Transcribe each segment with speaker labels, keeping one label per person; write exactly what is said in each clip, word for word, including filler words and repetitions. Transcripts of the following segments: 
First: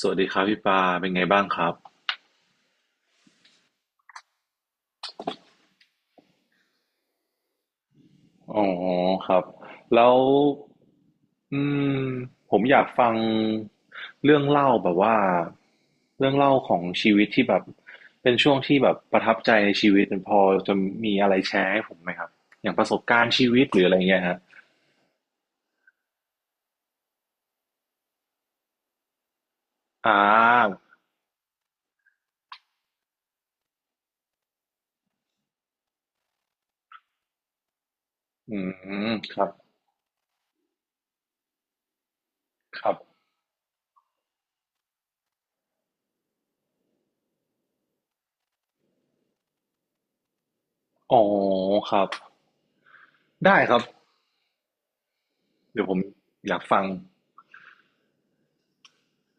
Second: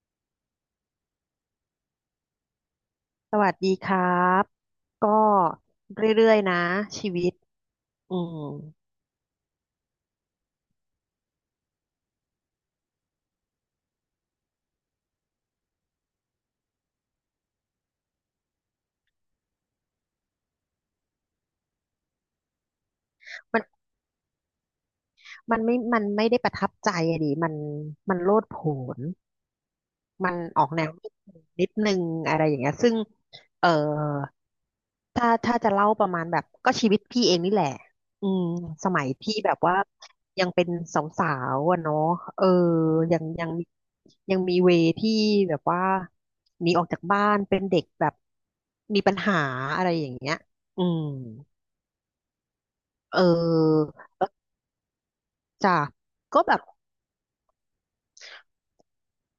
Speaker 1: สวัสดีครับพี่ปาเป็นไงบ้างครับ
Speaker 2: สวัสดีครับก็เรื่อยๆนะชีวิตอืม
Speaker 1: อ๋อครับแล้วอืมผมอยากฟังเรื่องเล่าแบบว่าเรื่องเล่าของชีวิตที่แบบเป็นช่วงที่แบบประทับใจในชีวิตพอจะมีอะไรแชร์ให้ผมไหมครับอย่างประสบการณ์ชี
Speaker 2: มั
Speaker 1: วิ
Speaker 2: น
Speaker 1: ตหรืออะไรเงี้ยฮะ
Speaker 2: มันไม่มันไม่ได้ประทับใจอะดิมันมันโลดโผน
Speaker 1: อ่
Speaker 2: มันออก
Speaker 1: า
Speaker 2: แนวนิดนึงอะไรอย่างเงี้ยซึ่งเออถ้าถ้าจะเล่าประมาณแบบก็ชีวิตพี่เองนี่แหละอืม
Speaker 1: อื
Speaker 2: สมัย
Speaker 1: มค
Speaker 2: พี่
Speaker 1: รับ
Speaker 2: แบบว่ายังเป็นสาวๆอะเนาะเออ
Speaker 1: ครับ
Speaker 2: ยังยังมียังมีเวที่แบบว่าหนีออกจากบ้านเป็นเด็กแบบมีปัญหาอะไรอย่างเงี้ยอืม
Speaker 1: อ๋อครับ
Speaker 2: เ
Speaker 1: ได้ครับ
Speaker 2: ออจ้ะ
Speaker 1: เดี๋ยวผม
Speaker 2: ก็
Speaker 1: อ
Speaker 2: แบ
Speaker 1: ยา
Speaker 2: บ
Speaker 1: กฟัง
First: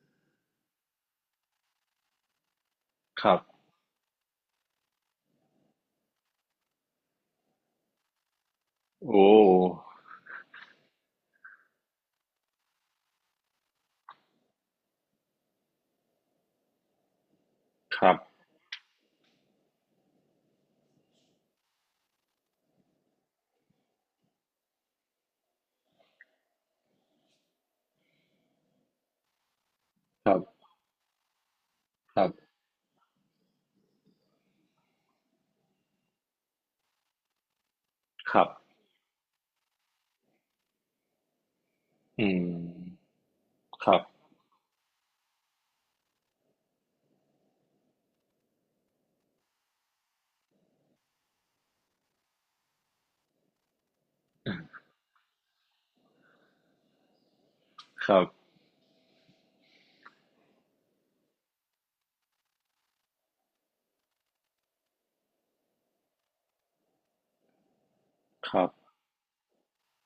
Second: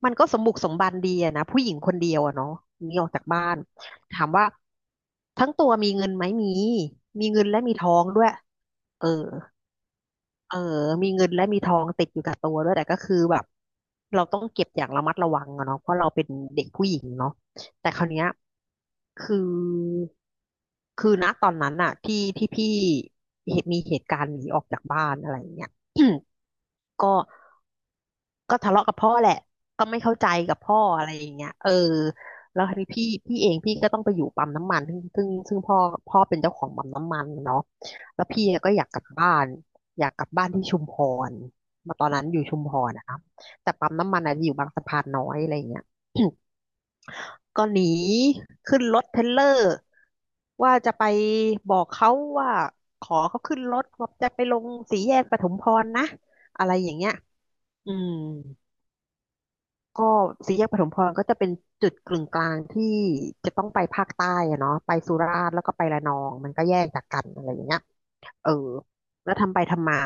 Speaker 2: มันก็สมบุกสมบันดีอะนะผู้หญิงคนเดียวอะเนาะหนีออกจา
Speaker 1: ค
Speaker 2: ก
Speaker 1: รับ
Speaker 2: บ้านถามว่าทั้งตัวมีเงินไหมมีมีเงินและมีทองด้วยเออ
Speaker 1: โอ้
Speaker 2: เออมีเงินและมีทองติดอยู่กับตัวด้วยแต่ก็คือแบบเราต้องเก็บอย่างระมัดระวังอะเนาะเพราะเราเป็นเด็กผู้หญิงเนาะแต่ค
Speaker 1: ค
Speaker 2: ราว
Speaker 1: รับ
Speaker 2: เนี้ยคือคือณตอนนั้นอะที่ที่พี่เหตุมีเหตุการณ์หนีออกจากบ้านอะไรอย่างเงี้ย ก็ ก็ทะเลาะกับพ่อแหละก็ไม่เข้าใจ
Speaker 1: ครับ
Speaker 2: กับพ่ออะไรอย่างเงี้ยเออ
Speaker 1: ครับ
Speaker 2: แล้วทีนี้พี่พี่เองพี่ก็ต้องไปอยู่ปั๊มน้ำมันซึ่งซึ่งซึ่งพ่อพ่อเป็นเจ้าของปั๊มน้ำมันเนาะแล้ว
Speaker 1: ครั
Speaker 2: พี่
Speaker 1: บ
Speaker 2: ก็อยากกลับบ้านอยากกลับบ้านที่ชุมพรมาตอนนั้น
Speaker 1: อื
Speaker 2: อยู่
Speaker 1: ม
Speaker 2: ชุมพรนะครับแต่
Speaker 1: ค
Speaker 2: ปั๊ม
Speaker 1: รับ
Speaker 2: น้ำมันอาจจะอยู่บางสะพานน้อยอะไรอย่างเงี้ย ก็หนีขึ้นรถเทรลเลอร์ว่าจะไปบอกเขาว่าขอเขาขึ้นรถว่าจะไปลงสี่แยกปทุมพรนะอะไรอย่างเงี้ยอื
Speaker 1: ค
Speaker 2: ม
Speaker 1: รับ
Speaker 2: ก็สี่แยกปฐมพรก็จะเป็นจุดกึ่งกลางที่จะต้องไปภาคใต้อะเนาะไปสุราษฎร์แล้วก็ไประนองมันก็แยกจากกันอะไรอย่างเงี้ยเออ
Speaker 1: ครับ
Speaker 2: แล้วทำไปทำมา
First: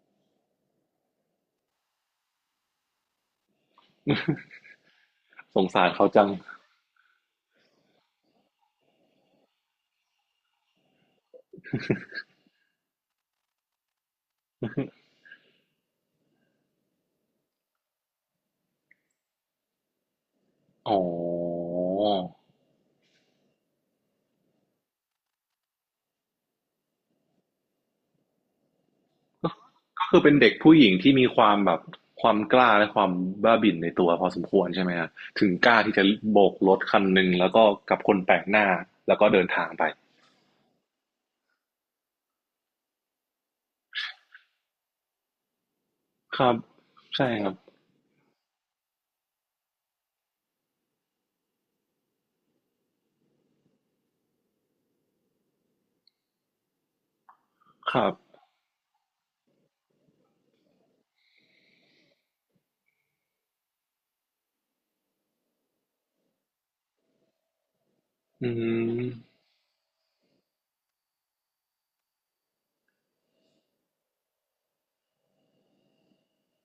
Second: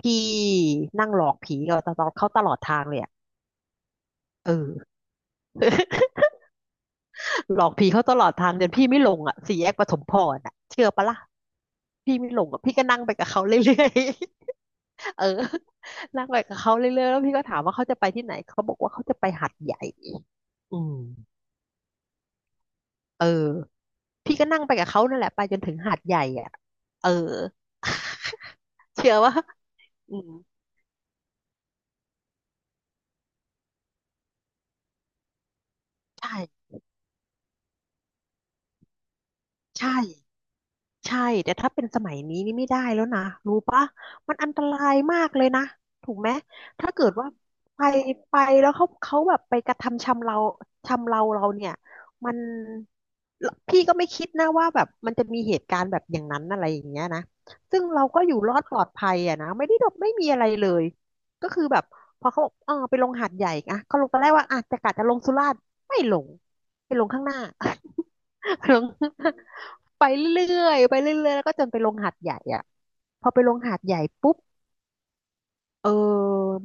Speaker 2: พี่นั่งหลอกผีเราตลอดเขาตลอดทางเลยอะเออ
Speaker 1: สงสารเขาจัง
Speaker 2: หลอกผีเขาตลอดทางจนพี่ไม่ลงอ่ะสี่แยกปฐมพรอ่ะเชื่อปะล่ะพี่ไม่ลงอ่ะพี่ก็นั่งไปกับเขาเรื่อยๆ เออนั่งไปกับเขาเรื่อยๆแล้วพี่ก็ถามว่าเขาจะไปที่ไหนเขาบอกว่าเขาจะไปหาดใหญ่อื
Speaker 1: อ๋อ
Speaker 2: มเออ พี่ก็นั่งไปกับเขานั่นแหละไปจนถึงหาดใหญ่อ่ะเออ เชื่อว่า
Speaker 1: ก็
Speaker 2: อื
Speaker 1: คือ
Speaker 2: ม
Speaker 1: เป็นเด็กผู้หญิงที่มีความแบบความกล้าและความบ้าบิ่นในตัวพอสมควรใช่ไหมฮะถึงกล้าที่จะ
Speaker 2: ใ
Speaker 1: โบกร
Speaker 2: ช่
Speaker 1: ถคันหนึ่งแล้วก็กับคนแปลกหน้าแล้วก็เดินทางไป
Speaker 2: ใช่ ใช่แต่ถ้าเป็นสมัยนี้นี่ไม่ได้แล้วนะรู้ปะมันอันตรายมากเลยนะถูกไหม
Speaker 1: ครับ
Speaker 2: ถ้าเกิด
Speaker 1: ใช่
Speaker 2: ว่า
Speaker 1: ครับ
Speaker 2: ไปไปแล้วเขาเขาแบบไปกระทำชำเราชำเราเราเนี่ยมันพี่ก็ไม่คิดนะว่าแบบมันจะมีเหตุการณ์แบบอย่างนั้นอะไรอย่างเงี้ยนะซึ่ง
Speaker 1: ค
Speaker 2: เรา
Speaker 1: รับ
Speaker 2: ก็อยู่รอดปลอดภัยอะนะไม่ได้ดบไม่มีอะไรเลยก็คือแบบพอเขาบอกเออไปลงหาดใหญ่อะเขาลงตอนแรกว่าอ่ะจะกะจะลงสุราษฎร์ไม่ลงไปลงข้างหน้า
Speaker 1: อื
Speaker 2: ไปลง
Speaker 1: ม
Speaker 2: ไปเรื่อยๆไปเรื่อยๆแล้วก็จนไปลงหาดใหญ่อ่ะพอไปลงหาดใหญ่ปุ๊บเออ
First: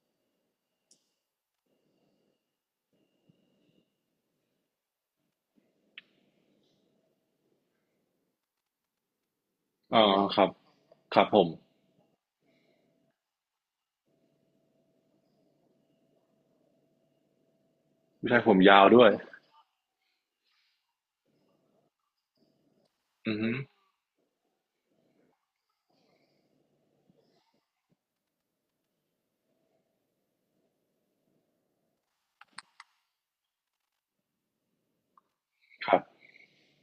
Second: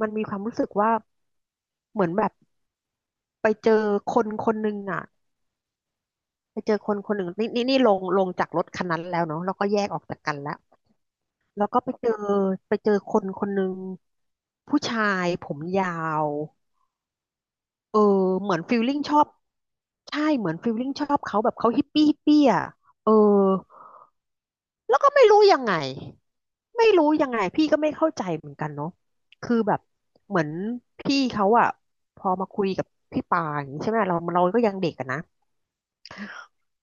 Speaker 2: มันมีความรู้สึกว่าเหมือนแบบไปเจอคนคนหนึ่งอ่ะไปเจอคนคนหนึ่งนี่นี่นี่ลงลงจากรถคันนั้นแล้วเนาะแล้วก็แยกอ
Speaker 1: อ๋
Speaker 2: อ
Speaker 1: อ
Speaker 2: กจากกั
Speaker 1: ค
Speaker 2: น
Speaker 1: รับ
Speaker 2: แล้ว
Speaker 1: ครับผม
Speaker 2: แล้วก็ไปเจอไปเจอคนคนหนึ่งผู้ชายผมยาวเออ
Speaker 1: ผู้ชายผ
Speaker 2: เหมื
Speaker 1: ม
Speaker 2: อนฟิ
Speaker 1: ยา
Speaker 2: ล
Speaker 1: ว
Speaker 2: ลิ่ง
Speaker 1: ด้วย
Speaker 2: ชอบใช่เหมือนฟิลลิ่งชอบเขาแบบเขาฮิปปี้ฮิปปี้อ่ะเออ
Speaker 1: อืม
Speaker 2: แล้วก็ไม่รู้ยังไงไม่รู้ยังไงพี่ก็ไม่เข้าใจเหมือนกันเนาะคือแบบเหมือนพี่เขาอะพอมาคุยกับพี่ปาอย่างนี้ใช่ไหมเราเราก็ยังเด็กอะนะ
Speaker 1: ครับ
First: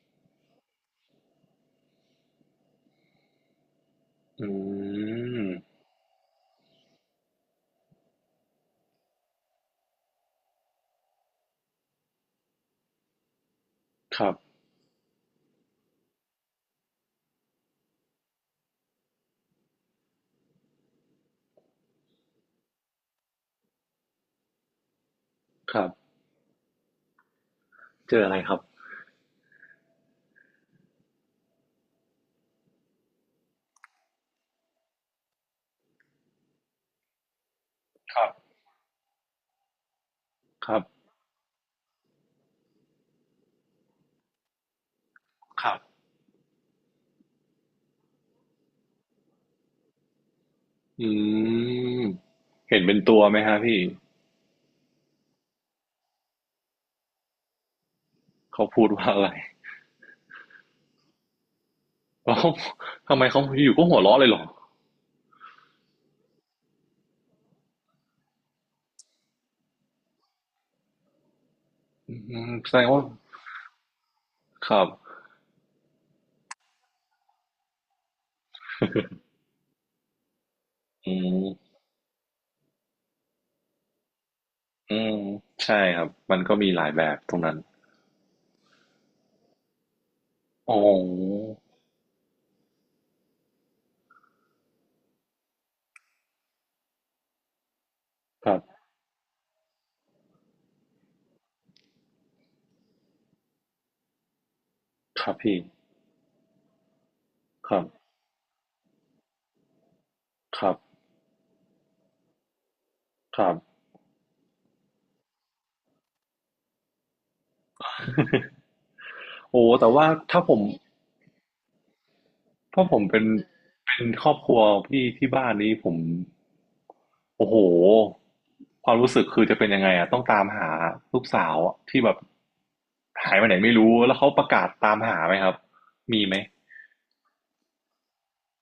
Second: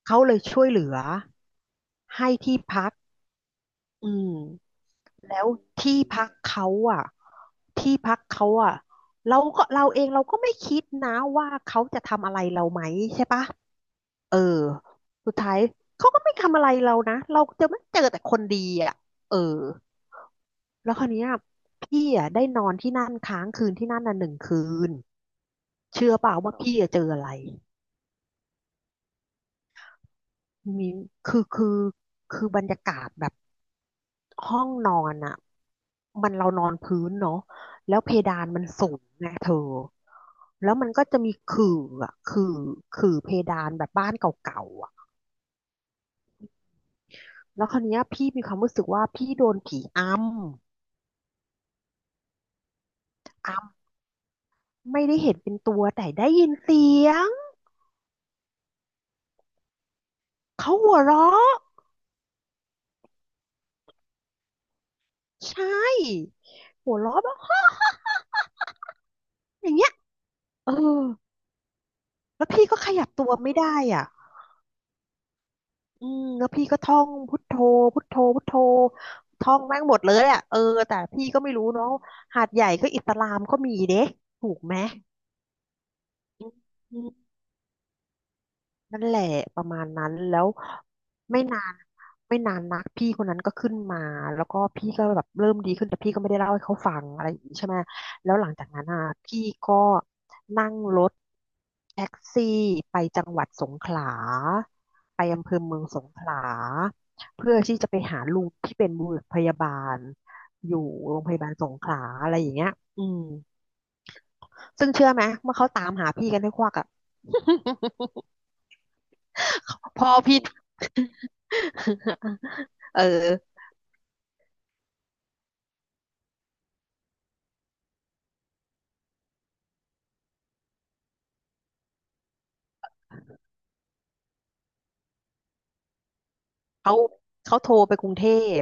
Speaker 2: เขาเลยช่วยเหลือให้ที่พักอืม
Speaker 1: อื
Speaker 2: แล้
Speaker 1: ม
Speaker 2: วที่พักเขาอะที่พักเขาอะเราก็เราเองเราก็ไม่คิดนะว่าเขาจะทำอะไรเราไหมใช่ปะ
Speaker 1: ครั
Speaker 2: เอ
Speaker 1: บ
Speaker 2: อสุดท้ายเขาก็ไม่ทำอะไรเรานะเราจะไม่เจอแต่คนดีอะเออ แล้วคราวเนี้ยพี่อ่ะได้นอนที่นั่นค้างคืนที่นั่นน่ะหนึ่งคืน
Speaker 1: ครับ
Speaker 2: เชื่อเปล่าว่าพี่อะเจออะไร
Speaker 1: เจออะไรครับ
Speaker 2: มีคือคือคือบรรยากาศแบบห้องนอนอ่ะมันเรานอนพื้นเนาะแล้วเพ
Speaker 1: ครับ
Speaker 2: ดานมันสูงไงเธอ
Speaker 1: ค
Speaker 2: แล้ว
Speaker 1: รับ
Speaker 2: มันก็จะมีขื่ออ่ะขื่อขื่อเพดานแบบบ้านเก่าๆอ่ะ
Speaker 1: ครับ
Speaker 2: แล้วคราวเนี้ยพี่มีความรู้สึกว่าพี่โดนผีอ
Speaker 1: อืมเห็นเป็นตัวไหม
Speaker 2: ำ
Speaker 1: ฮะ
Speaker 2: อ
Speaker 1: พี่
Speaker 2: ำไม่ได้เห็นเป็นตัวแต่ได้ยินเสียง
Speaker 1: เขาพูดว่าอะไร
Speaker 2: เขาหัวเราะ
Speaker 1: แล้วเขาทำไมเขาอยู่ก็หัวเราะเลยเหรอ
Speaker 2: ใช่หัวเราะแบบ อย่างเงี้ยเออ
Speaker 1: อื
Speaker 2: แล้ว
Speaker 1: ม
Speaker 2: พี่
Speaker 1: แส
Speaker 2: ก็
Speaker 1: ดง
Speaker 2: ข
Speaker 1: ว่า
Speaker 2: ยับตัวไม่ได้อ่ะ
Speaker 1: ครับ
Speaker 2: อืมแล้วพี่ก็ท่องพุทโธพุทโธพุทโธท่องแม่งหมดเลยอ่ะเออแต่
Speaker 1: อื
Speaker 2: พี่ก็
Speaker 1: ม
Speaker 2: ไม่รู้เนาะหาดใหญ่ก็อิสลามก็มีเด้ถูกไหม
Speaker 1: อืมใช่ครับมันก็มีหลาย
Speaker 2: อื
Speaker 1: แบบต
Speaker 2: ม
Speaker 1: รงนั้น
Speaker 2: นั่นแหละประมาณนั้นแล้ว
Speaker 1: อ๋
Speaker 2: ไม่
Speaker 1: อ
Speaker 2: นานไม่นานนักพี่คนนั้นก็ขึ้นมาแล้วก็พี่ก็แบบเริ่มดีขึ้นแต่พี่ก็ไม่ได้เล่าให้เขาฟังอะไรอย่างนี้ใช่ไหมแล้วห
Speaker 1: ค
Speaker 2: ลัง
Speaker 1: รับ
Speaker 2: จากนั้นอ่ะพี่ก็นั่งรถแท็กซี่ไปจังหวัดสงขลาไป
Speaker 1: ครับ
Speaker 2: อำเภ
Speaker 1: พี่
Speaker 2: อเมืองสงขลาเพื่อ
Speaker 1: ค
Speaker 2: ที่
Speaker 1: รั
Speaker 2: จะไป
Speaker 1: บ
Speaker 2: หาลุงที่เป็นบุรุษพยาบาล
Speaker 1: ค
Speaker 2: อ
Speaker 1: รับ
Speaker 2: ยู่โรงพยาบาลสงขลาอะไรอย่างเงี้ยอืม
Speaker 1: ครับ
Speaker 2: ซึ่งเชื่อไหมเมื่อเขาตามหาพี่กันให้ควักอ่ะ
Speaker 1: โอ้แต่ ว่า
Speaker 2: พ่อ
Speaker 1: ถ้า
Speaker 2: พี่
Speaker 1: ผม ถ้าผ
Speaker 2: เอ
Speaker 1: มเป็น
Speaker 2: อ
Speaker 1: เป็นครอบครัวพี่ที่บ้านนี้ผม โอ้โหความรู้สึกคือจะเป็นยังไงอ่ะต้องตามหาลูกสาวที่แบบหายไปไหนไม่รู้แล้วเขาประกาศตามหาไหมครับมีไหม
Speaker 2: เขาเขาโทรไปกรุงเทพ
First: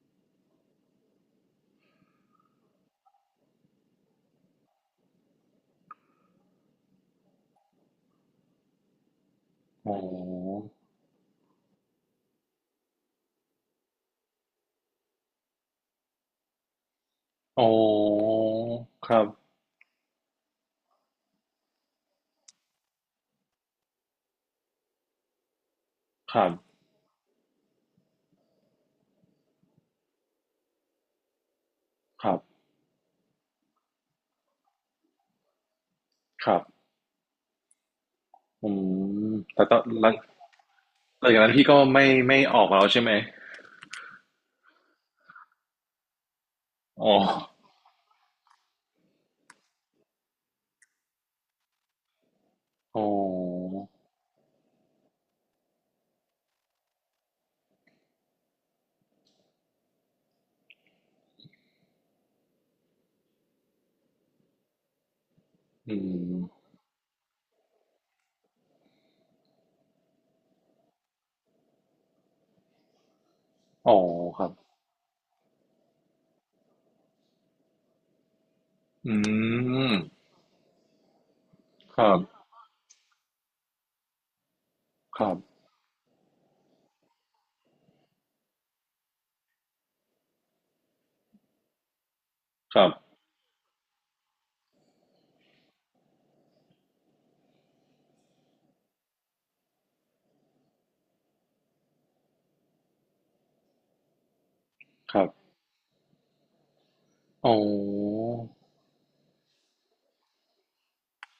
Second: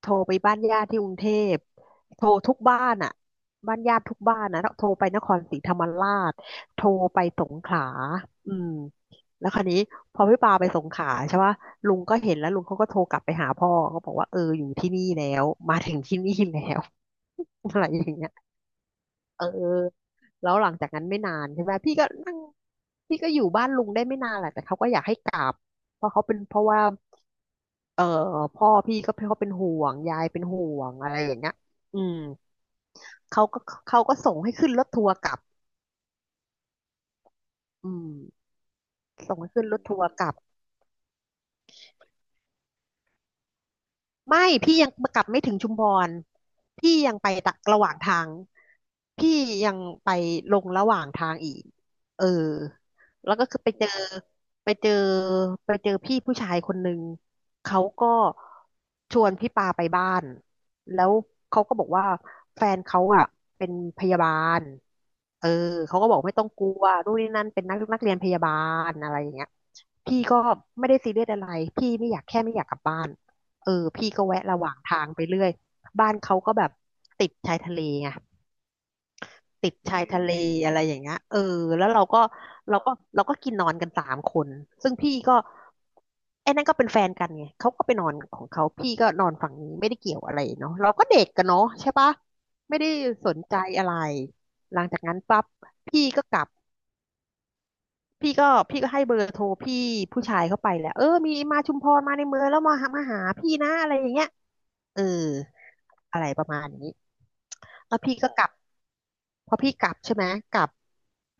Speaker 2: โทรไปบ้านญาติที่กรุงเทพโทรทุกบ้านอ่ะบ้านญาติทุกบ้านนะแล้วโทรไปนครศรีธรรมราชโทรไปสงขลาอืมแล้วคราวนี้
Speaker 1: โอ๋อ
Speaker 2: พอพี่ปาไปสงขลาใช่ปะลุงก็เห็นแล้วลุงเขาก็โทรกลับไปหาพ่อเขาบอกว่าเอออยู่ที่นี่แล้วมาถึงที่นี่แล้ว
Speaker 1: อ้
Speaker 2: อะไรอย่างเงี้ย
Speaker 1: ครับ
Speaker 2: เออแล้วหลังจากนั้นไม่นานใช่ไหมพี่ก็นั่งพี่ก็อยู่บ้านลุงได้ไม่นานแหละแต่เขาก็อยากให้กลับเพราะเขา
Speaker 1: ค
Speaker 2: เป็น
Speaker 1: รั
Speaker 2: เพราะ
Speaker 1: บ
Speaker 2: ว่าเออพ่อพี่ก็เขาเป็นห่วงยายเป็นห่วงอะไรอย่างเงี้ยอืม
Speaker 1: ครับ
Speaker 2: เขาก็เขาก็ส่งให้ขึ้นรถทัวร์กลับ
Speaker 1: ครับ
Speaker 2: อืม
Speaker 1: อืม
Speaker 2: ส่งให้
Speaker 1: แต่
Speaker 2: ขึ้น
Speaker 1: ต
Speaker 2: ร
Speaker 1: อ
Speaker 2: ถ
Speaker 1: น
Speaker 2: ทัว
Speaker 1: ห
Speaker 2: ร์
Speaker 1: ลัง
Speaker 2: กลับ
Speaker 1: หลังจากนั้นพี่ก็ไม่ไม่ออกแล้วใช่ไหม
Speaker 2: ไม่พี่ยังกลับไม่ถึงชุมพรพี่
Speaker 1: อ๋
Speaker 2: ยั
Speaker 1: อ
Speaker 2: งไปตะระหว่างทางพี่ยังไปลงระหว่างทางอีกเออ
Speaker 1: อ๋อ
Speaker 2: แล้วก็คือไปเจอไปเจอไปเจอพี่ผู้ชายคนหนึ่งเขาก็ชวนพี่ปาไปบ้านแล้วเขาก็บอกว่าแฟนเขาอ่ะเป็นพยาบาลเออ
Speaker 1: อื
Speaker 2: เขาก็บอกไม่ต้องก
Speaker 1: ม
Speaker 2: ลัวนู่นนี่นั่นเป็นนักนักเรียนพยาบาลอะไรอย่างเงี้ยพี่ก็ไม่ได้ซีเรียสอะไรพี่ไม่อยากแค่ไม่อยากกลับบ้าน เออ
Speaker 1: อ๋อ
Speaker 2: พี่ก็
Speaker 1: ค
Speaker 2: แวะ
Speaker 1: รับ
Speaker 2: ระหว่างทางไปเรื่อยบ้านเขาก็แบบติดชายทะเลไง
Speaker 1: อื
Speaker 2: ติด
Speaker 1: ม
Speaker 2: ชายทะเลอะไรอย่างเงี้ยเออแล้ว
Speaker 1: ค
Speaker 2: เรา
Speaker 1: รับ
Speaker 2: ก็เราก็เราก็กินนอนกันสามคนซึ่งพี่
Speaker 1: ครับ
Speaker 2: ก็ไอ้นั่นก็เป็นแฟนกันไงเขาก็ไปนอนของเขาพี่ก็นอนฝั่งนี้ไม่ได้เกี่ยวอะไรเนาะเราก็เด็กกันเนาะใช่ปะ
Speaker 1: ค
Speaker 2: ไม่
Speaker 1: รั
Speaker 2: ได้
Speaker 1: บ
Speaker 2: สนใจอะไรหลังจากนั้นปั๊บพี่ก็กลับพี่ก็พี่ก็ให้เบอร์โทรพี่ผู้ชายเข้าไปแหละเออมีมาชุมพรมาในเมืองแล้วมาหามาหาพี่นะอะไรอย่างเงี้ย เออ
Speaker 1: ครับ
Speaker 2: อะไรประมาณนี้
Speaker 1: อ๋อ
Speaker 2: แล้วพี่ก็กลับพอพี่กลับใช่ไหมกลับ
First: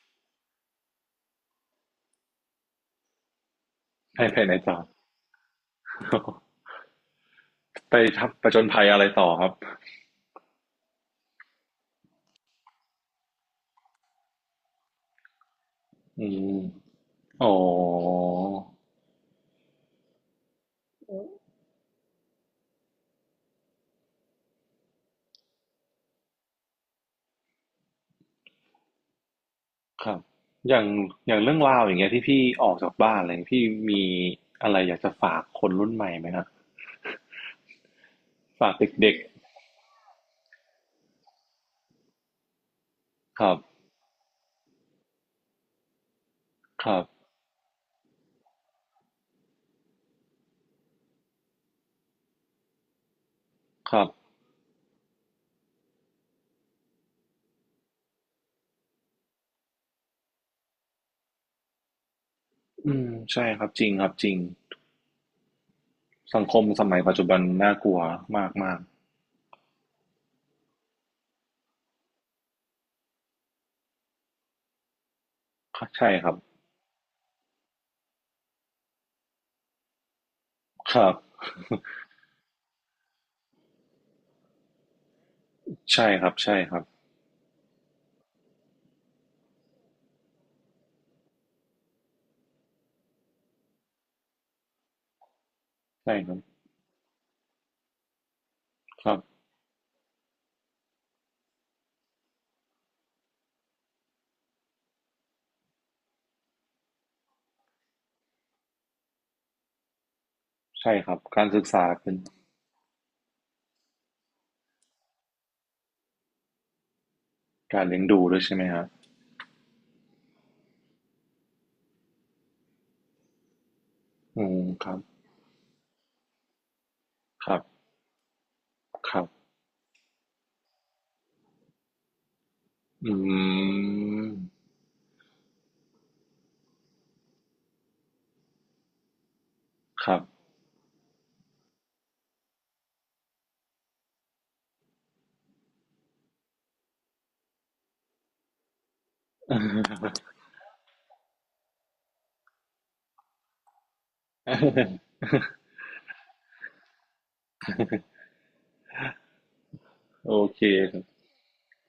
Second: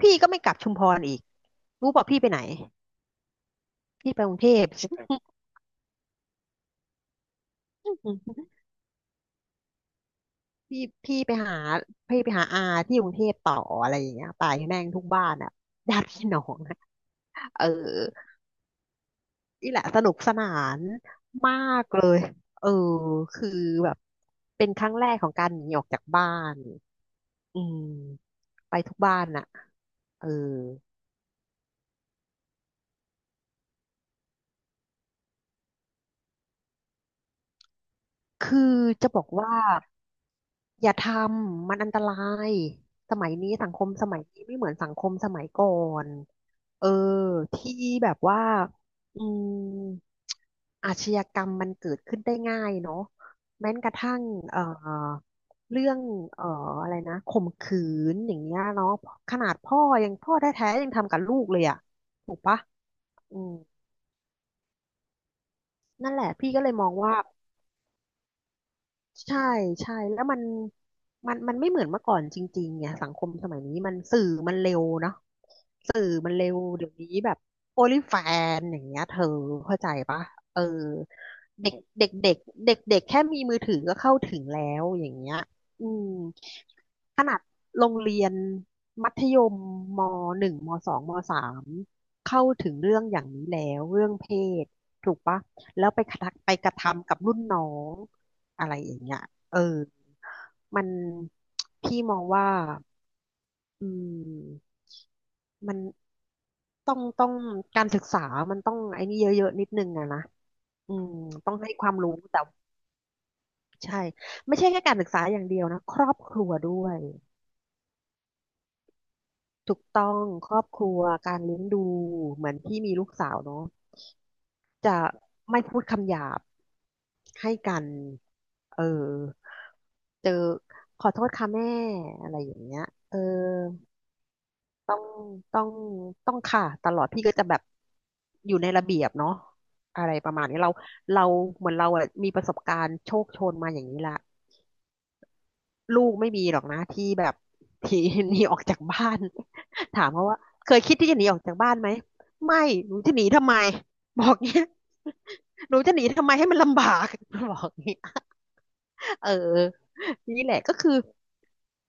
Speaker 2: พี่ก็ไม่กลับชุมพรอีกรู้ป่ะพี่ไปไหนพี่ไป
Speaker 1: ให้
Speaker 2: กรุง
Speaker 1: ภาย
Speaker 2: เท
Speaker 1: ใน
Speaker 2: พ
Speaker 1: จ อ ไปทบประจนภัยอะไรต่อครับ
Speaker 2: พี่พี่ไปหาพี่ไปหาอาที่กรุงเทพต่ออะไรอย่างเงี้ยตายแม่งทุกบ้านอ่ะญาติ
Speaker 1: อื
Speaker 2: พี่น้อ
Speaker 1: ม
Speaker 2: งอะ
Speaker 1: อ๋อ
Speaker 2: เออนี่แหละสนุกสนานมากเลยเออคือแบบเป็นครั้งแรกของการหนีออกจากบ้านอืมไปทุกบ้านน่ะ
Speaker 1: ครับ
Speaker 2: เออ
Speaker 1: อย่างอย่างเรื่องราวอย่างเงี้ยที่พี่ออกจากบ้านอะไรีพี่มีอะไรอยากจะฝากคนรุ่นใหม่ไหมครับ
Speaker 2: คื
Speaker 1: ฝาก
Speaker 2: อจะ
Speaker 1: เด็ก
Speaker 2: บอกว่าอย่าทำมันอันตรายสมัย
Speaker 1: ๆค
Speaker 2: นี้
Speaker 1: รับ
Speaker 2: สังคมสมัยนี้ไม่เหมือนสังคมสมัยก่อนเอ
Speaker 1: ค
Speaker 2: อ
Speaker 1: รับ
Speaker 2: ที่แบบว่าอืมอาชญากรรมมันเกิดขึ้นได้ง่ายเนาะแม้ก
Speaker 1: ค
Speaker 2: ระ
Speaker 1: รับ
Speaker 2: ทั่งเอ่อเรื่องเอ่ออะไรนะข่มขืนอย่างเงี้ยเนาะขนาดพ่อยังพ่อแท้ๆยังทำกับลูกเลยอ่ะถูกปะ
Speaker 1: อืม
Speaker 2: อื
Speaker 1: ใช่
Speaker 2: ม
Speaker 1: ครับจริงครับจริง
Speaker 2: นั่นแหละ
Speaker 1: สัง
Speaker 2: พี่
Speaker 1: ค
Speaker 2: ก็
Speaker 1: ม
Speaker 2: เลย
Speaker 1: ส
Speaker 2: มอง
Speaker 1: มัยปั
Speaker 2: ว่า
Speaker 1: จจุบันน่ากลัวมากมาก
Speaker 2: ใช่ใช่แล้วมันมันมันไม่เหมือนเมื่อก่อนจริงๆเนี่ยสังคมสมัยนี้มันสื่อมันเร็วเนาะสื่อ
Speaker 1: ใช่ค
Speaker 2: มั
Speaker 1: รั
Speaker 2: น
Speaker 1: บ
Speaker 2: เร็วเดี๋ยวนี้แบบโอลิแฟนอย่างเงี้ยเธอเข้าใจปะเออ
Speaker 1: ครับ
Speaker 2: เด็กเด็กเด็กเด็กเด็กแค่มีมือถือก็เข้าถึงแล้วอย่างเงี้ยอื
Speaker 1: ใช่
Speaker 2: ม
Speaker 1: ครับใช่ครับ
Speaker 2: ขนาดโรงเรียนมัธยมมหนึ่งมสองมสามเข้าถึงเรื่องอย่างนี้แล้วเรื่องเพศถูกปะ แล้วไปก
Speaker 1: ใช่
Speaker 2: ระ
Speaker 1: ครับ
Speaker 2: ทำไปกระทำกับรุ่นน้องอะไรอย่าง
Speaker 1: ครั
Speaker 2: เงี้
Speaker 1: บ
Speaker 2: ยเออมันพี่มองว่าอืมมันต้องต้องการศึกษามันต้องไอ้นี่เยอะๆนิดนึงอะนะอื
Speaker 1: ใช่
Speaker 2: ม
Speaker 1: ครับ การ
Speaker 2: ต้อง
Speaker 1: ศึก
Speaker 2: ให้
Speaker 1: ษา
Speaker 2: ความ
Speaker 1: เป็
Speaker 2: รู้
Speaker 1: น
Speaker 2: แต่ใช่ไม่ใช่แค่การศึกษาอย่างเดียวนะครอบครัวด้วย
Speaker 1: การเลี้ยงดูด้วยใช่ไหมครับ
Speaker 2: ถูกต้องครอบครัวการเลี้ยงดูเหมือนพี่มีลูกสาวเนาะ
Speaker 1: อืมครั
Speaker 2: จะ
Speaker 1: บ
Speaker 2: ไม่พูดคำหยาบ
Speaker 1: ค
Speaker 2: ให้
Speaker 1: รับ
Speaker 2: กันเออ
Speaker 1: ครับ
Speaker 2: เจอขอโทษค่ะแม่อะไรอย่างเงี้ยเอ
Speaker 1: อื
Speaker 2: อ
Speaker 1: ม
Speaker 2: ต้องต้องต้องค่ะตลอดพี่ก็จะแบบอยู่ในระเบียบเนาะอะ
Speaker 1: ค
Speaker 2: ไร
Speaker 1: รับ
Speaker 2: ประมาณนี้เราเราเหมือนเราอะมีประสบการณ์โชคโชนมาอย่างนี้ละ ลูกไม่มีหรอกนะที่แบบ ที่ หนีออกจากบ้าน ถามเขาว่าเคยคิดที่จะหนีออกจากบ้านไหมไม่หนูจะหนีทำไมบอกเนี้ย หนูจะหนีทำไมให้มันลำบาก บอกเนี้ย เออ
Speaker 1: โอ
Speaker 2: นี่แหละ
Speaker 1: เค
Speaker 2: ก็คือ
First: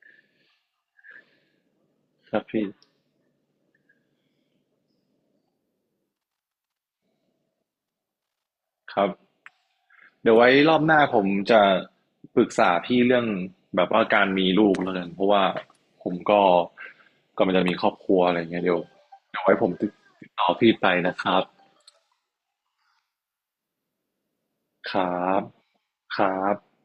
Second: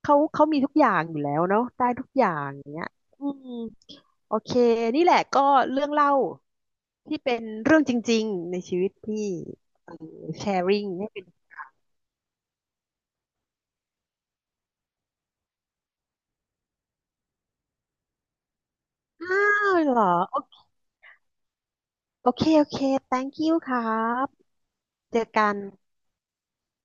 Speaker 2: เขาเขามีทุกอย่างอยู่แล้วเนาะได้ทุกอย่า
Speaker 1: ครับครับ
Speaker 2: งอ
Speaker 1: พี่
Speaker 2: ย่างเงี้ยอืมโอเคนี่แหละก็เรื่องเล่าที่เป็นเรื่องจริงๆในชีวิต
Speaker 1: ครับ
Speaker 2: พี่เออ
Speaker 1: เดี๋ยว
Speaker 2: แช
Speaker 1: ไว้
Speaker 2: ร์
Speaker 1: ร
Speaker 2: ริ
Speaker 1: อบ
Speaker 2: ง
Speaker 1: หน้า
Speaker 2: ให้
Speaker 1: ผ
Speaker 2: เป็
Speaker 1: ม
Speaker 2: น
Speaker 1: จะปรึกษาพี่เรื่องแบบว่าการมีลูกแล้วกันเพราะว่าผมก็กำลังจะมีครอบครัวอะไรเงี้ยเดี๋ยว
Speaker 2: อ้า
Speaker 1: เดี๋ยวไว้ผม
Speaker 2: ว
Speaker 1: ติด
Speaker 2: เหรอโอ
Speaker 1: ต่อพี่ไปนะครับ
Speaker 2: โอเค โอเค thank you ครับ
Speaker 1: ครั
Speaker 2: เจอ
Speaker 1: บ
Speaker 2: กัน
Speaker 1: ครับ